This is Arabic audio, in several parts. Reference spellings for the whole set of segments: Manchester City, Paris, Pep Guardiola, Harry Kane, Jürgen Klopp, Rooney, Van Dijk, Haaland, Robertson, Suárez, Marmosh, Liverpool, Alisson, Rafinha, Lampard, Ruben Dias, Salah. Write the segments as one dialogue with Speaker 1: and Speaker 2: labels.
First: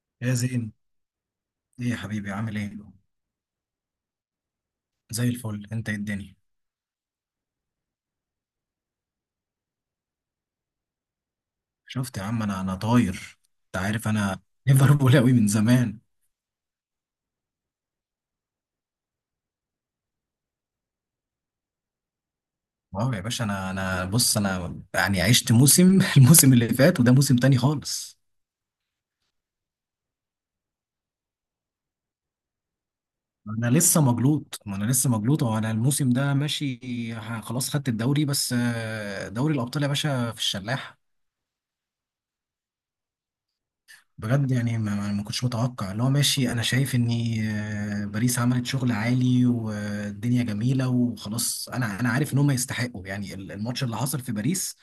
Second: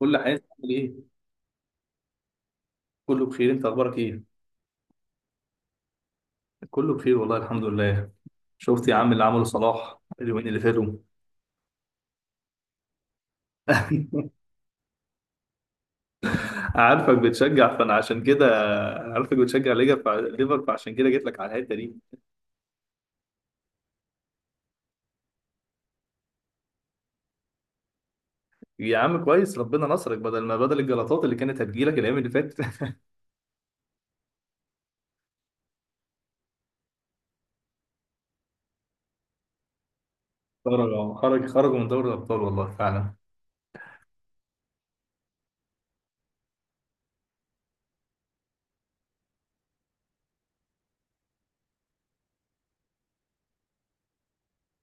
Speaker 1: كل
Speaker 2: يا
Speaker 1: عايز تعمل
Speaker 2: زين،
Speaker 1: ايه؟
Speaker 2: ايه يا حبيبي؟ عامل ايه؟
Speaker 1: كله بخير، انت اخبارك ايه؟
Speaker 2: زي الفل. انت إيه الدنيا؟
Speaker 1: كله بخير والله، الحمد لله. شفت يا عم اللي عمله صلاح اليومين اللي فاتوا؟
Speaker 2: شفت يا عم، انا طاير. انت عارف انا ليفربول قوي من زمان.
Speaker 1: عارفك بتشجع فانا عشان كده. انا عارفك بتشجع ليفر فعشان كده جيت لك على الحته دي.
Speaker 2: واو يا باشا، انا بص، انا يعني عشت موسم الموسم اللي فات، وده موسم تاني خالص.
Speaker 1: يا عم كويس ربنا نصرك، بدل ما بدل الجلطات اللي كانت هتجيلك الايام اللي فاتت.
Speaker 2: انا لسه مجلوط، ما انا لسه مجلوط، وانا الموسم ده ماشي. خلاص خدت الدوري، بس دوري الابطال يا باشا في الشلاح.
Speaker 1: خرجوا من دوري الابطال والله فعلا.
Speaker 2: بجد يعني ما كنتش متوقع اللي هو ماشي. انا شايف ان باريس عملت شغل عالي والدنيا جميله وخلاص. انا عارف ان هم يستحقوا، يعني الماتش اللي حصل في باريس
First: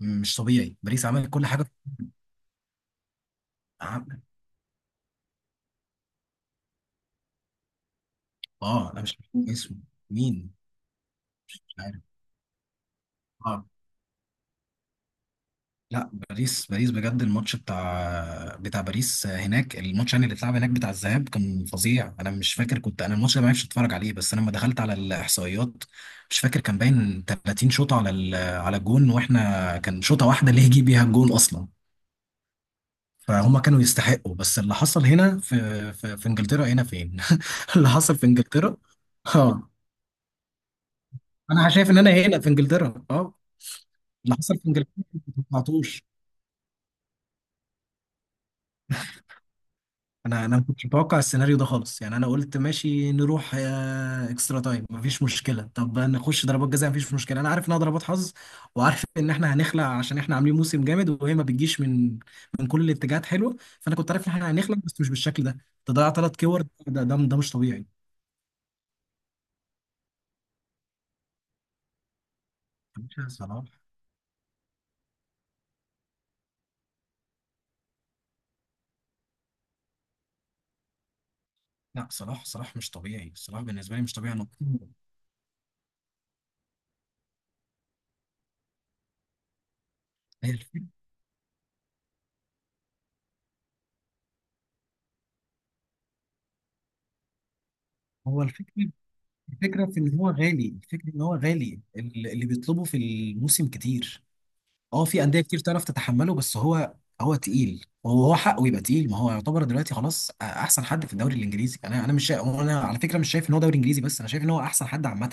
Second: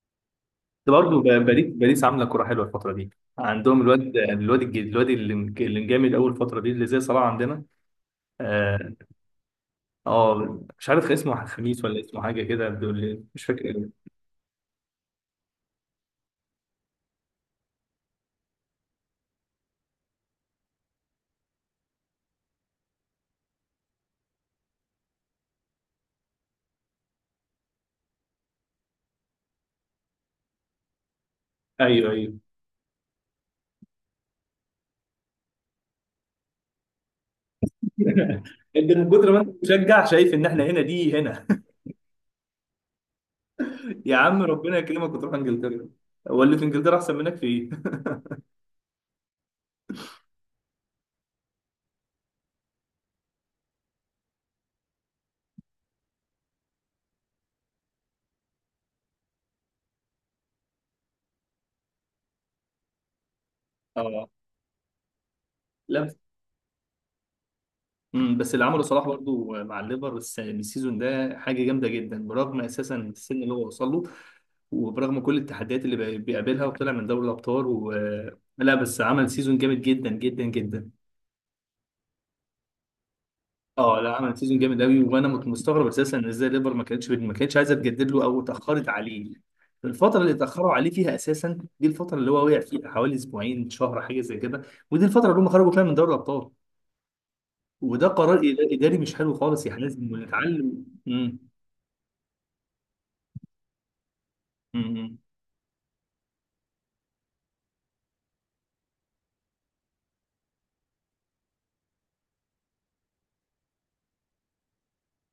Speaker 2: مش طبيعي، باريس
Speaker 1: برضه
Speaker 2: عملت كل
Speaker 1: باريس
Speaker 2: حاجه.
Speaker 1: باريس عامله كوره حلوه الفتره دي. عندهم
Speaker 2: عم-
Speaker 1: الواد اللي اللي مجامد اول فتره دي اللي زي صلاح عندنا.
Speaker 2: اه
Speaker 1: آه،
Speaker 2: انا مش عارف اسمه. مين؟
Speaker 1: اه مش عارف اسمه،
Speaker 2: مش
Speaker 1: خميس ولا
Speaker 2: عارف.
Speaker 1: اسمه حاجه كده، بيقول لي مش فاكر
Speaker 2: آه.
Speaker 1: إيه.
Speaker 2: لا باريس، باريس بجد الماتش بتاع باريس هناك، الماتش يعني اللي اتلعب هناك بتاع الذهاب كان فظيع. انا مش فاكر، كنت انا الماتش ده ما عرفتش اتفرج عليه، بس انا لما دخلت على الاحصائيات مش فاكر كان باين 30 شوطه على على الجون، واحنا كان شوطه واحده اللي يجي بيها الجون اصلا.
Speaker 1: ايوه ايوه.
Speaker 2: فهم كانوا يستحقوا، بس اللي حصل هنا في في انجلترا هنا فين؟ اللي حصل في انجلترا.
Speaker 1: انت من كتر ما انت
Speaker 2: اه،
Speaker 1: مشجع شايف ان احنا هنا، دي هنا.
Speaker 2: انا شايف ان انا هنا في انجلترا، اه.
Speaker 1: يا
Speaker 2: اللي
Speaker 1: عم
Speaker 2: حصل في
Speaker 1: ربنا
Speaker 2: انجلترا
Speaker 1: يكرمك وتروح
Speaker 2: ما
Speaker 1: انجلترا.
Speaker 2: توقعتوش.
Speaker 1: هو اللي في انجلترا احسن منك في ايه؟
Speaker 2: انا ما كنتش متوقع السيناريو ده خالص. يعني انا قلت ماشي، نروح اكسترا تايم مفيش مشكله، طب نخش ضربات جزاء مفيش مشكله، انا عارف انها ضربات حظ، وعارف ان احنا هنخلع عشان احنا عاملين موسم جامد، وهي ما بتجيش من من كل الاتجاهات حلوه. فانا كنت عارف
Speaker 1: اه
Speaker 2: ان احنا هنخلع، بس مش بالشكل ده.
Speaker 1: لا
Speaker 2: تضيع
Speaker 1: بس
Speaker 2: ثلاث كور، ده مش طبيعي.
Speaker 1: بس اللي عمله صلاح برضو مع الليفر السيزون ده حاجه جامده جدا، برغم اساسا
Speaker 2: يا باشا
Speaker 1: السن اللي
Speaker 2: صلاح،
Speaker 1: هو وصل له، وبرغم كل التحديات اللي بيقابلها وطلع من دوري الابطال لا بس عمل سيزون جامد جدا جدا جدا.
Speaker 2: لا صلاح، صلاح مش طبيعي. صلاح بالنسبه
Speaker 1: اه
Speaker 2: لي مش
Speaker 1: لا
Speaker 2: طبيعي
Speaker 1: عمل
Speaker 2: انا
Speaker 1: سيزون جامد قوي، وانا كنت مستغرب اساسا ان ازاي ليفر ما كانتش عايزه تجدد له او اتاخرت عليه. الفتره اللي
Speaker 2: هي
Speaker 1: اتاخروا
Speaker 2: الفكره،
Speaker 1: عليه فيها اساسا دي الفتره اللي هو وقع فيها، حوالي اسبوعين شهر حاجه زي كده. ودي الفتره اللي هم خرجوا فيها من دوري الابطال. وده قرار
Speaker 2: هو الفكره،
Speaker 1: اداري مش حلو خالص، يعني
Speaker 2: الفكره في
Speaker 1: لازم
Speaker 2: ان هو غالي،
Speaker 1: نتعلم
Speaker 2: الفكره ان هو
Speaker 1: امم
Speaker 2: غالي اللي بيطلبه في الموسم كتير. اه
Speaker 1: امم
Speaker 2: في انديه كتير تعرف تتحمله، بس هو، هو تقيل، وهو حقه يبقى تقيل، ما هو يعتبر دلوقتي خلاص احسن حد في الدوري الانجليزي. انا مش شا... انا على فكره مش شايف ان هو دوري انجليزي بس، انا شايف ان هو احسن حد عامه.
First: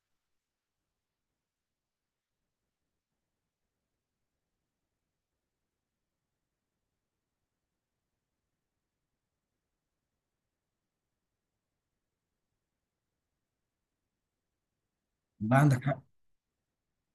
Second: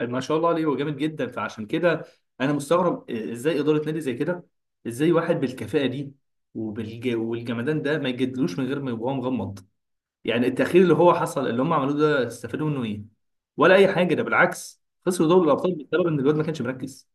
Speaker 1: ما شاء الله عليه، هو جامد جدا فعشان كده انا مستغرب ازاي اداره نادي زي كده، ازاي واحد بالكفاءه دي والجمدان ده ما يجدلوش من غير ما يبقى هو مغمض. يعني التأخير اللي هو حصل اللي هم عملوه ده استفادوا منه ايه؟ ولا أي حاجة، ده بالعكس خسروا دوري
Speaker 2: لا
Speaker 1: الأبطال
Speaker 2: عندك حق،
Speaker 1: بسبب إن الواد ما كانش مركز.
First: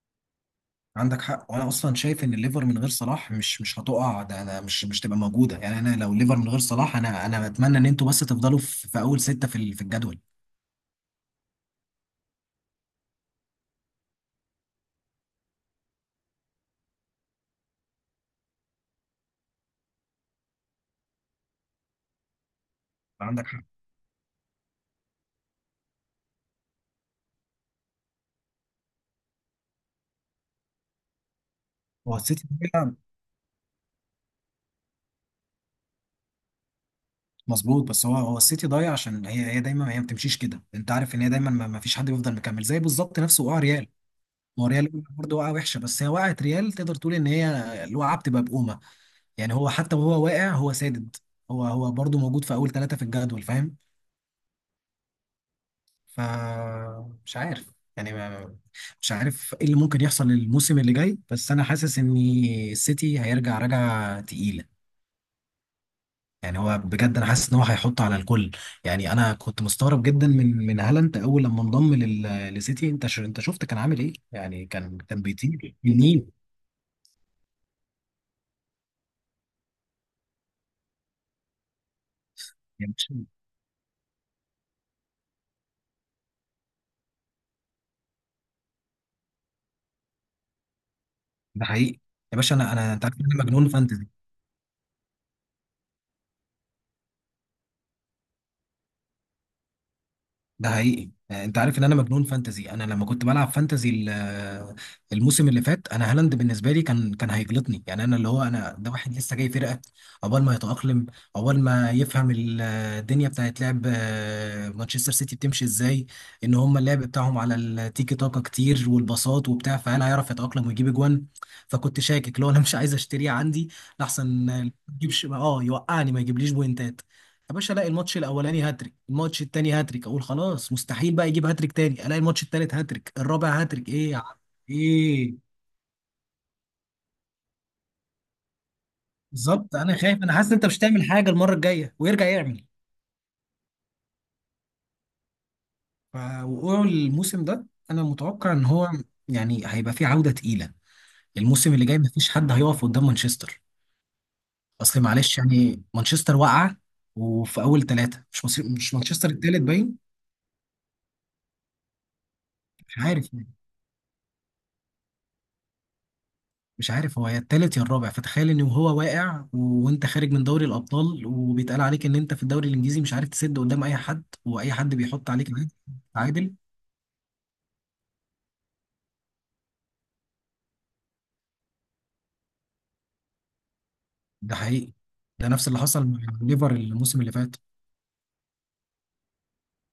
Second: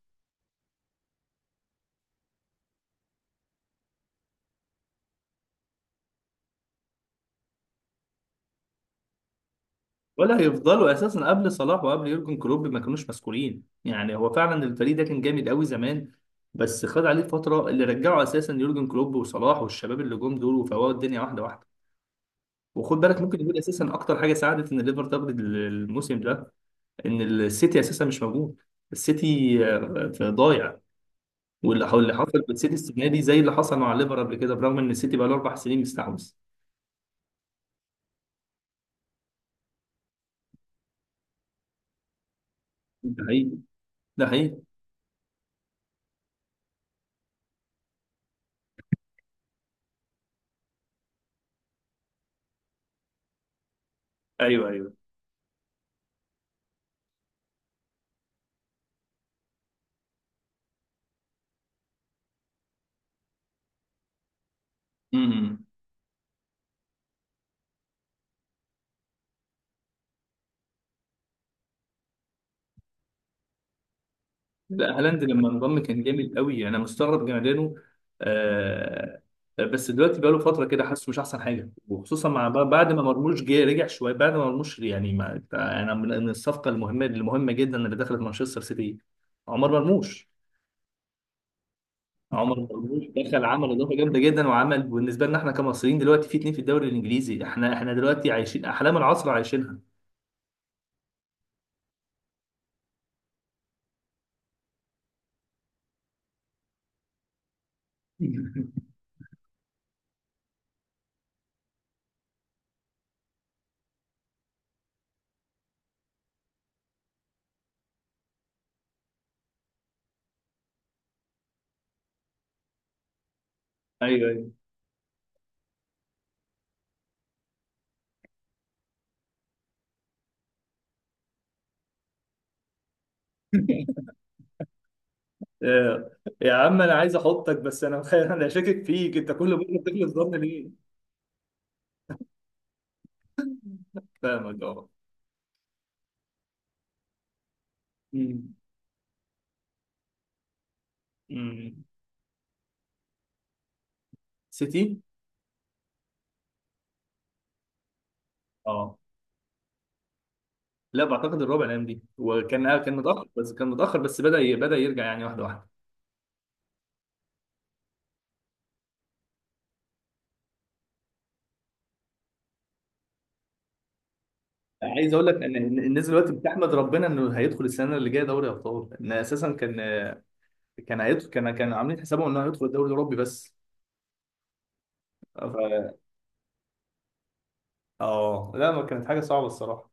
Speaker 2: عندك حق. وانا اصلا شايف ان الليفر من غير صلاح مش هتقع، ده انا مش تبقى موجوده، يعني انا لو الليفر من غير صلاح، انا بتمنى ان انتوا بس تفضلوا في اول سته في في الجدول.
Speaker 1: ولا هيفضلوا أساسا، قبل صلاح وقبل يورجن كلوب ما كانوش مسؤولين يعني. هو فعلا الفريق ده كان جامد قوي زمان، بس خد عليه فترة اللي رجعه أساسا يورجن كلوب وصلاح والشباب اللي جم دول وفوقوا الدنيا واحدة واحدة. وخد بالك ممكن
Speaker 2: عندك
Speaker 1: يكون
Speaker 2: حق.
Speaker 1: اساسا اكتر حاجه ساعدت ان الليفر تاخد الموسم ده، ان السيتي اساسا مش موجود. السيتي في ضايع. واللي
Speaker 2: هو
Speaker 1: حصل
Speaker 2: السيتي
Speaker 1: في السيتي
Speaker 2: ضايع،
Speaker 1: السنه دي زي اللي حصل مع الليفر قبل كده، برغم ان السيتي بقى له اربع سنين مستحوذ.
Speaker 2: مظبوط. بس هو السيتي ضايع عشان هي دايما، هي ما بتمشيش كده. انت عارف ان هي دايما ما فيش حد بيفضل مكمل، زي بالظبط
Speaker 1: ده
Speaker 2: نفسه
Speaker 1: حقيقي.
Speaker 2: وقع ريال.
Speaker 1: ده حقيقي.
Speaker 2: ما هو ريال برضه وقعه وحشه، بس هي وقعت ريال تقدر تقول ان هي الوقعه بتبقى بقومه. يعني هو حتى وهو واقع هو سادد. هو برضه موجود في اول ثلاثه في الجدول، فاهم؟
Speaker 1: ايوه ايوه.
Speaker 2: ف مش عارف يعني مش عارف ايه اللي ممكن يحصل الموسم اللي جاي، بس انا حاسس ان السيتي هيرجع رجعه تقيله.
Speaker 1: امم.
Speaker 2: يعني هو بجد انا حاسس ان هو هيحط على الكل. يعني انا كنت مستغرب جدا من هالاند اول لما انضم للسيتي. انت شفت كان عامل ايه؟ يعني
Speaker 1: لا
Speaker 2: كان
Speaker 1: هالاند لما
Speaker 2: بيطير
Speaker 1: انضم كان
Speaker 2: منين؟
Speaker 1: جامد قوي، انا مستغرب جمدانه. آه. بس دلوقتي بقى له فتره كده حاسه مش احسن حاجه، وخصوصا مع بعد ما مرموش جه رجع شويه. بعد ما مرموش يعني، ما انا من الصفقه المهمه جدا اللي دخلت مانشستر سيتي. عمر مرموش.
Speaker 2: ده حقيقي. يا باشا،
Speaker 1: عمر
Speaker 2: انا
Speaker 1: مرموش
Speaker 2: انت عارف ان انا
Speaker 1: دخل
Speaker 2: مجنون
Speaker 1: عمل اضافه
Speaker 2: فانتزي.
Speaker 1: جامده جدا، وعمل بالنسبه لنا احنا كمصريين دلوقتي في اتنين في الدوري الانجليزي. احنا دلوقتي عايشين احلام العصر عايشينها.
Speaker 2: ده حقيقي. انت عارف ان انا مجنون فانتزي. انا لما كنت بلعب فانتزي الموسم اللي فات، انا هالاند بالنسبه لي كان هيجلطني، يعني انا اللي هو انا ده واحد لسه جاي فرقه. عقبال ما يتاقلم، عقبال ما يفهم الدنيا بتاعت لعب، مانشستر سيتي بتمشي ازاي، ان هم اللعب بتاعهم على التيكي تاكا كتير والباصات وبتاع، فهل هيعرف يتاقلم ويجيب اجوان؟ فكنت شاكك لو انا مش عايز اشتريه عندي، لحسن
Speaker 1: ايوه ايوه.
Speaker 2: ما يجيبش اه يوقعني ما يجيبليش بوينتات. يا باشا الاقي الماتش الاولاني هاتريك، الماتش التاني هاتريك، اقول خلاص مستحيل بقى يجيب هاتريك تاني، الاقي الماتش التالت هاتريك، الرابع هاتريك. ايه يا عم؟ ايه؟
Speaker 1: آه، يا عم انا عايز احطك بس انا انا شاكك فيك، انت كل
Speaker 2: بالظبط،
Speaker 1: مره
Speaker 2: انا
Speaker 1: بتغلط
Speaker 2: خايف، انا
Speaker 1: ظن
Speaker 2: حاسس ان انت
Speaker 1: ليه.
Speaker 2: مش هتعمل حاجه المره الجايه ويرجع يعمل.
Speaker 1: فاهمك اه.
Speaker 2: ف- وقوع الموسم ده انا متوقع
Speaker 1: أمم.
Speaker 2: ان هو يعني هيبقى فيه عوده تقيله. الموسم
Speaker 1: أمم.
Speaker 2: اللي جاي مفيش حد هيقف قدام مانشستر.
Speaker 1: سيتي.
Speaker 2: اصل معلش يعني مانشستر واقعه، وفي اول ثلاثه مش مصير مش
Speaker 1: اه
Speaker 2: مانشستر التالت باين.
Speaker 1: لا بعتقد الربع الايام دي، وكان كان
Speaker 2: مش
Speaker 1: متاخر
Speaker 2: عارف،
Speaker 1: بس كان متاخر بس بدا بدا يرجع يعني واحده واحده.
Speaker 2: مش عارف هو يا التالت يا الرابع. فتخيل ان هو واقع وانت خارج من دوري الابطال، وبيتقال عليك ان انت في الدوري الانجليزي مش عارف تسد قدام اي حد، واي حد
Speaker 1: عايز اقول
Speaker 2: بيحط
Speaker 1: لك
Speaker 2: عليك
Speaker 1: ان
Speaker 2: عادي.
Speaker 1: إن الناس دلوقتي
Speaker 2: تعادل.
Speaker 1: بتحمد ربنا انه هيدخل السنه اللي جايه دوري ابطال، ان اساسا كان، كان هيدخل، كان كان عاملين حسابهم انه هيدخل الدوري الاوروبي بس.
Speaker 2: ده حقيقي. ده نفس اللي
Speaker 1: ف...
Speaker 2: حصل مع ليفر الموسم اللي فات.
Speaker 1: اه لا ما كانت حاجه صعبه الصراحه.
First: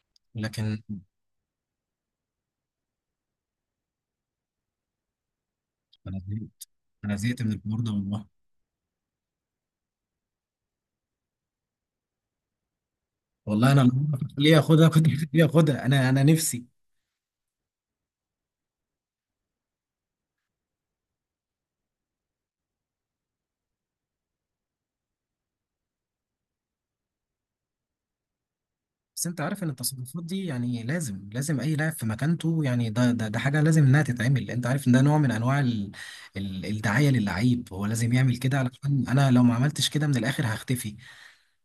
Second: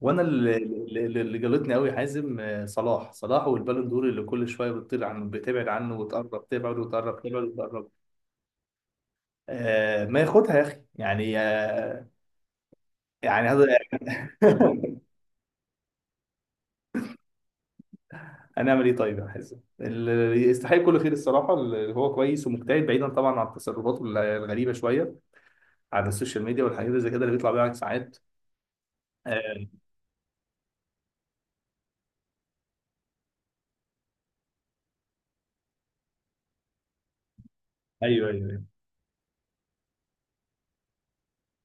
Speaker 1: وانا اللي
Speaker 2: لكن
Speaker 1: اللي اللي جلطني قوي حازم، صلاح والبالون دور اللي كل شويه بتطير عنه، بتبعد عنه
Speaker 2: انا
Speaker 1: وتقرب،
Speaker 2: زهقت،
Speaker 1: تبعد
Speaker 2: انا
Speaker 1: وتقرب، تبعد
Speaker 2: زهقت من الحوار
Speaker 1: وتقرب.
Speaker 2: ده والله.
Speaker 1: آه ما ياخدها يا اخي يعني، يعني هذا.
Speaker 2: والله انا لو، ليه اخدها؟ كنت ليه اخدها؟ انا نفسي.
Speaker 1: هنعمل ايه طيب يا حازم؟ اللي يستحق كل خير الصراحه، اللي هو كويس ومجتهد، بعيدا طبعا عن التصرفات الغريبه شويه على السوشيال ميديا والحاجات اللي زي كده اللي بيطلع بيها ساعات.
Speaker 2: بس انت عارف
Speaker 1: آه،
Speaker 2: ان التصرفات دي يعني لازم اي لاعب في مكانته، يعني ده حاجه لازم انها تتعمل. انت عارف ان ده نوع من انواع ال الدعايه للعيب. هو لازم
Speaker 1: ايوه
Speaker 2: يعمل كده
Speaker 1: ايوه.
Speaker 2: علشان انا لو ما عملتش كده من الاخر هختفي.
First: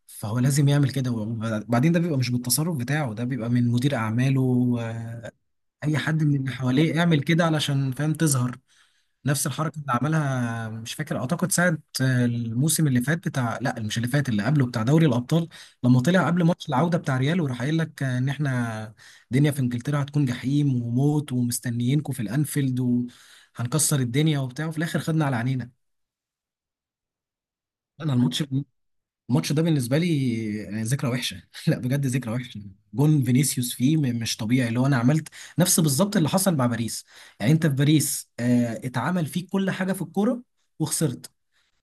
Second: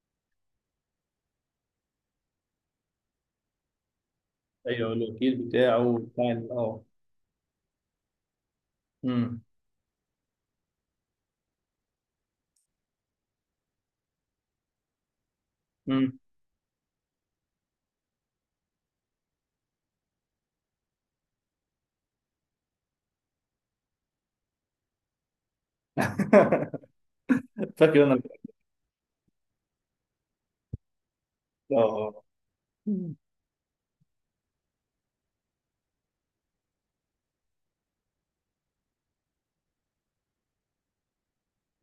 Speaker 2: فهو لازم يعمل كده، وبعدين ده بيبقى مش بالتصرف بتاعه، ده بيبقى من مدير اعماله.
Speaker 1: ايوه الوكيل بتاعه
Speaker 2: اي حد
Speaker 1: بتاع
Speaker 2: من اللي
Speaker 1: اه.
Speaker 2: حواليه يعمل كده علشان فاهم تظهر.
Speaker 1: امم.
Speaker 2: نفس الحركه اللي عملها مش فاكر، اعتقد ساعه الموسم اللي فات بتاع، لا مش اللي فات، اللي قبله بتاع دوري الابطال، لما
Speaker 1: امم.
Speaker 2: طلع قبل ماتش العوده بتاع ريال وراح قايل لك ان احنا الدنيا في انجلترا هتكون جحيم وموت ومستنيينكم في الانفيلد وهنكسر الدنيا وبتاع، وفي الاخر خدنا على عينينا.
Speaker 1: فاكر
Speaker 2: انا
Speaker 1: انا.
Speaker 2: الماتش، الماتش ده بالنسبه لي يعني ذكرى وحشه لا بجد
Speaker 1: اه.
Speaker 2: ذكرى وحشه. جون فينيسيوس فيه مش طبيعي. اللي هو انا عملت نفس بالظبط اللي حصل مع باريس. يعني انت في باريس، اتعمل فيك كل حاجه في الكوره وخسرت.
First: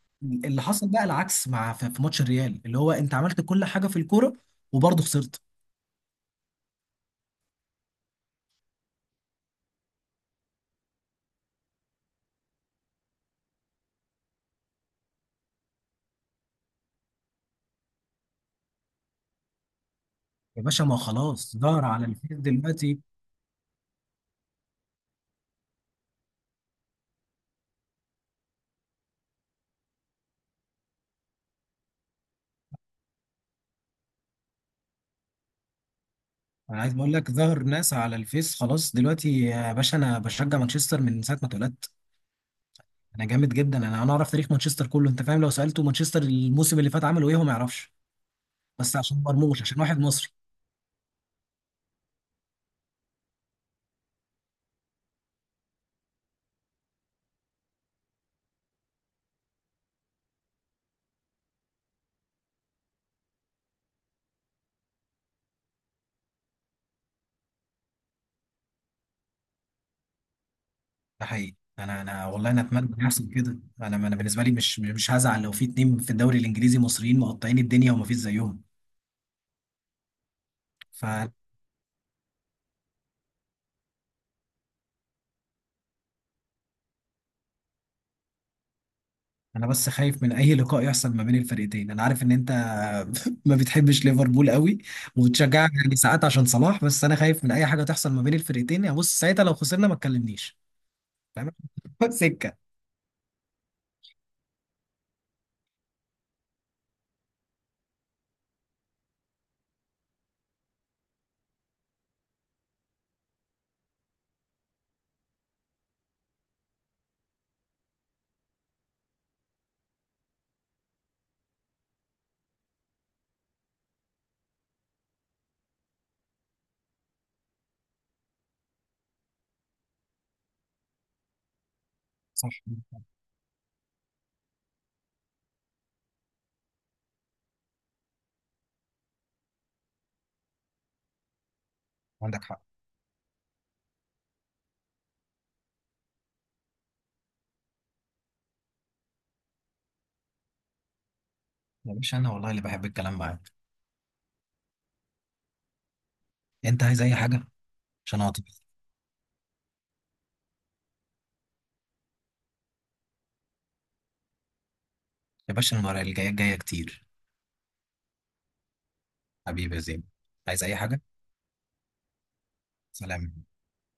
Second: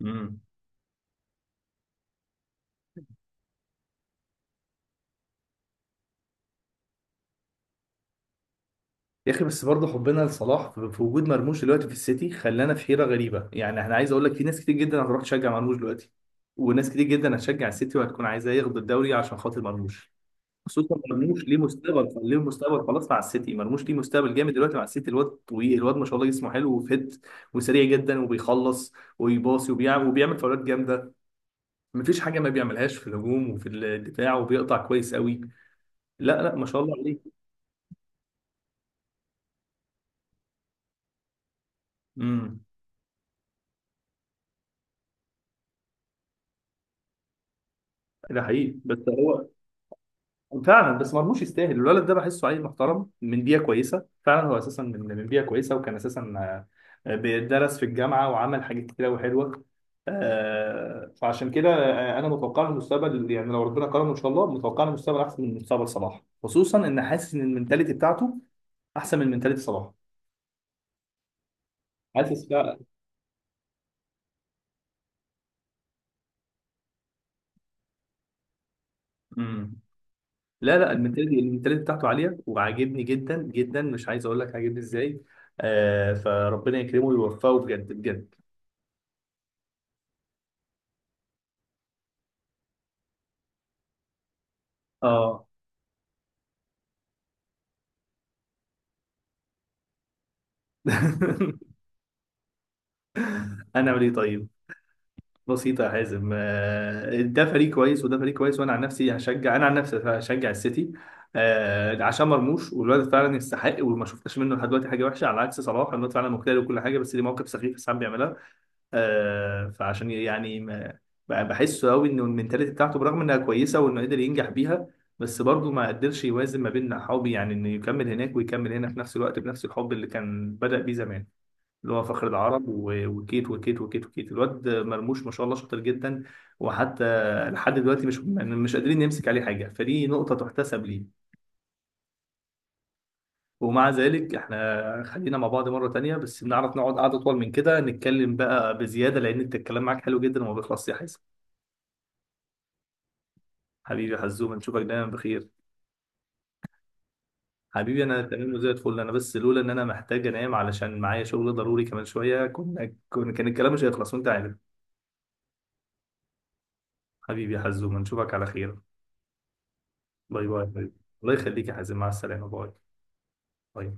Speaker 1: امم.
Speaker 2: اللي حصل بقى العكس مع، في ماتش الريال اللي هو انت عملت كل حاجه في الكوره، وبرضه خسرت.
Speaker 1: يا اخي بس برضه حبنا لصلاح في في وجود مرموش دلوقتي في السيتي خلانا في حيره غريبه. يعني انا عايز اقول لك في ناس كتير جدا هتروح تشجع مرموش دلوقتي، وناس كتير جدا هتشجع السيتي وهتكون عايزاه ياخد الدوري عشان خاطر مرموش.
Speaker 2: يا باشا ما
Speaker 1: خصوصا
Speaker 2: هو
Speaker 1: مرموش ليه
Speaker 2: خلاص ظهر على
Speaker 1: مستقبل، ليه
Speaker 2: الفيس
Speaker 1: مستقبل
Speaker 2: دلوقتي.
Speaker 1: خلاص مع السيتي. مرموش ليه مستقبل جامد دلوقتي مع السيتي. الواد طويل، الواد ما شاء الله جسمه حلو وفت، وسريع جدا، وبيخلص، ويباصي، وبيعمل وبيعمل فاولات جامده. مفيش حاجه ما بيعملهاش في الهجوم وفي الدفاع، وبيقطع كويس قوي. لا لا ما
Speaker 2: انا
Speaker 1: شاء
Speaker 2: عايز
Speaker 1: الله
Speaker 2: اقول لك
Speaker 1: عليه.
Speaker 2: ظهر ناس على الفيس خلاص دلوقتي. يا باشا انا بشجع مانشستر من ساعه ما اتولدت.
Speaker 1: امم.
Speaker 2: انا جامد جدا، انا اعرف تاريخ مانشستر كله. انت فاهم لو سالته مانشستر الموسم اللي فات عملوا ايه هو ما يعرفش،
Speaker 1: ده حقيقي
Speaker 2: بس
Speaker 1: بس
Speaker 2: عشان
Speaker 1: هو
Speaker 2: مرموش، عشان واحد مصري.
Speaker 1: فعلا بس مرموش يستاهل. الولد ده بحسه عيل محترم من بيئه كويسه، فعلا هو اساسا من بيئه كويسه، وكان اساسا بيدرس في الجامعه وعمل حاجات كتير قوي حلوه. فعشان كده انا متوقع له المستقبل، يعني لو ربنا كرمه ان شاء الله متوقع له مستقبل احسن من مستقبل صلاح، خصوصا ان حاسس ان المنتاليتي بتاعته احسن من منتاليتي صلاح.
Speaker 2: ده حقيقي. انا
Speaker 1: حاسس
Speaker 2: والله انا اتمنى إن يحصل كده. انا بالنسبه لي مش هزعل لو في اتنين في الدوري الانجليزي مصريين مقطعين الدنيا وما فيش زيهم.
Speaker 1: بقى. لا لا
Speaker 2: فانا،
Speaker 1: المنتاليتي بتاعته عاليه وعاجبني جدا جدا، مش عايز اقول لك عاجبني ازاي. آه فربنا يكرمه ويوفقه بجد بجد.
Speaker 2: انا بس خايف من اي لقاء يحصل ما بين الفرقتين. انا عارف ان انت ما بتحبش ليفربول قوي
Speaker 1: اه.
Speaker 2: وبتشجعها يعني ساعات عشان صلاح، بس انا خايف من اي حاجه تحصل ما بين الفرقتين. يا بص ساعتها لو خسرنا ما تكلمنيش، فاهم؟ سكه.
Speaker 1: انا اعمل ايه طيب؟ بسيطه يا حازم، آه ده فريق كويس وده فريق كويس، وانا عن نفسي هشجع، انا عن نفسي هشجع السيتي، آه عشان مرموش، والواد فعلا يستحق وما شفتش منه لحد دلوقتي حاجه وحشه، على عكس صلاح. الواد فعلا مجتهد وكل حاجه، بس ليه مواقف سخيفه ساعات بيعملها. فعشان يعني ما بقى بحسه قوي، انه المنتاليتي بتاعته برغم انها كويسه وانه قدر ينجح بيها، بس برضه ما قدرش يوازن ما بين حبي، يعني انه يكمل هناك ويكمل هنا في نفس الوقت بنفس الحب اللي كان بدأ بيه زمان، اللي هو فخر
Speaker 2: صح.
Speaker 1: العرب وكيت وكيت وكيت وكيت. الواد مرموش ما شاء الله شاطر جدا. وحتى لحد دلوقتي مش قادرين نمسك عليه حاجه، فدي نقطه تحتسب ليه.
Speaker 2: عندك حق.
Speaker 1: ومع ذلك احنا خلينا مع بعض مرة تانية، بس بنعرف نقعد قعدة أطول من كده نتكلم بقى بزيادة، لأن انت الكلام معاك حلو جدا وما بيخلصش يا حازم.
Speaker 2: يا باشا انا والله اللي بحب الكلام معاك.
Speaker 1: حبيبي يا حزوم نشوفك دايما بخير.
Speaker 2: انت عايز اي حاجه
Speaker 1: حبيبي انا
Speaker 2: عشان اعطيك؟
Speaker 1: تمام وزي الفل انا، بس لولا ان انا محتاج انام علشان معايا شغل ضروري كمان شويه كنا كان الكلام مش هيخلص وانت عارف.
Speaker 2: يا باشا المره الجايه جايه كتير.
Speaker 1: حبيبي يا حزوم نشوفك على خير.
Speaker 2: حبيبي يا زين.
Speaker 1: باي باي
Speaker 2: عايز
Speaker 1: يا
Speaker 2: اي
Speaker 1: حبيبي.
Speaker 2: حاجه؟
Speaker 1: الله يخليك يا حازم، مع السلامه. باي
Speaker 2: سلام.
Speaker 1: باي.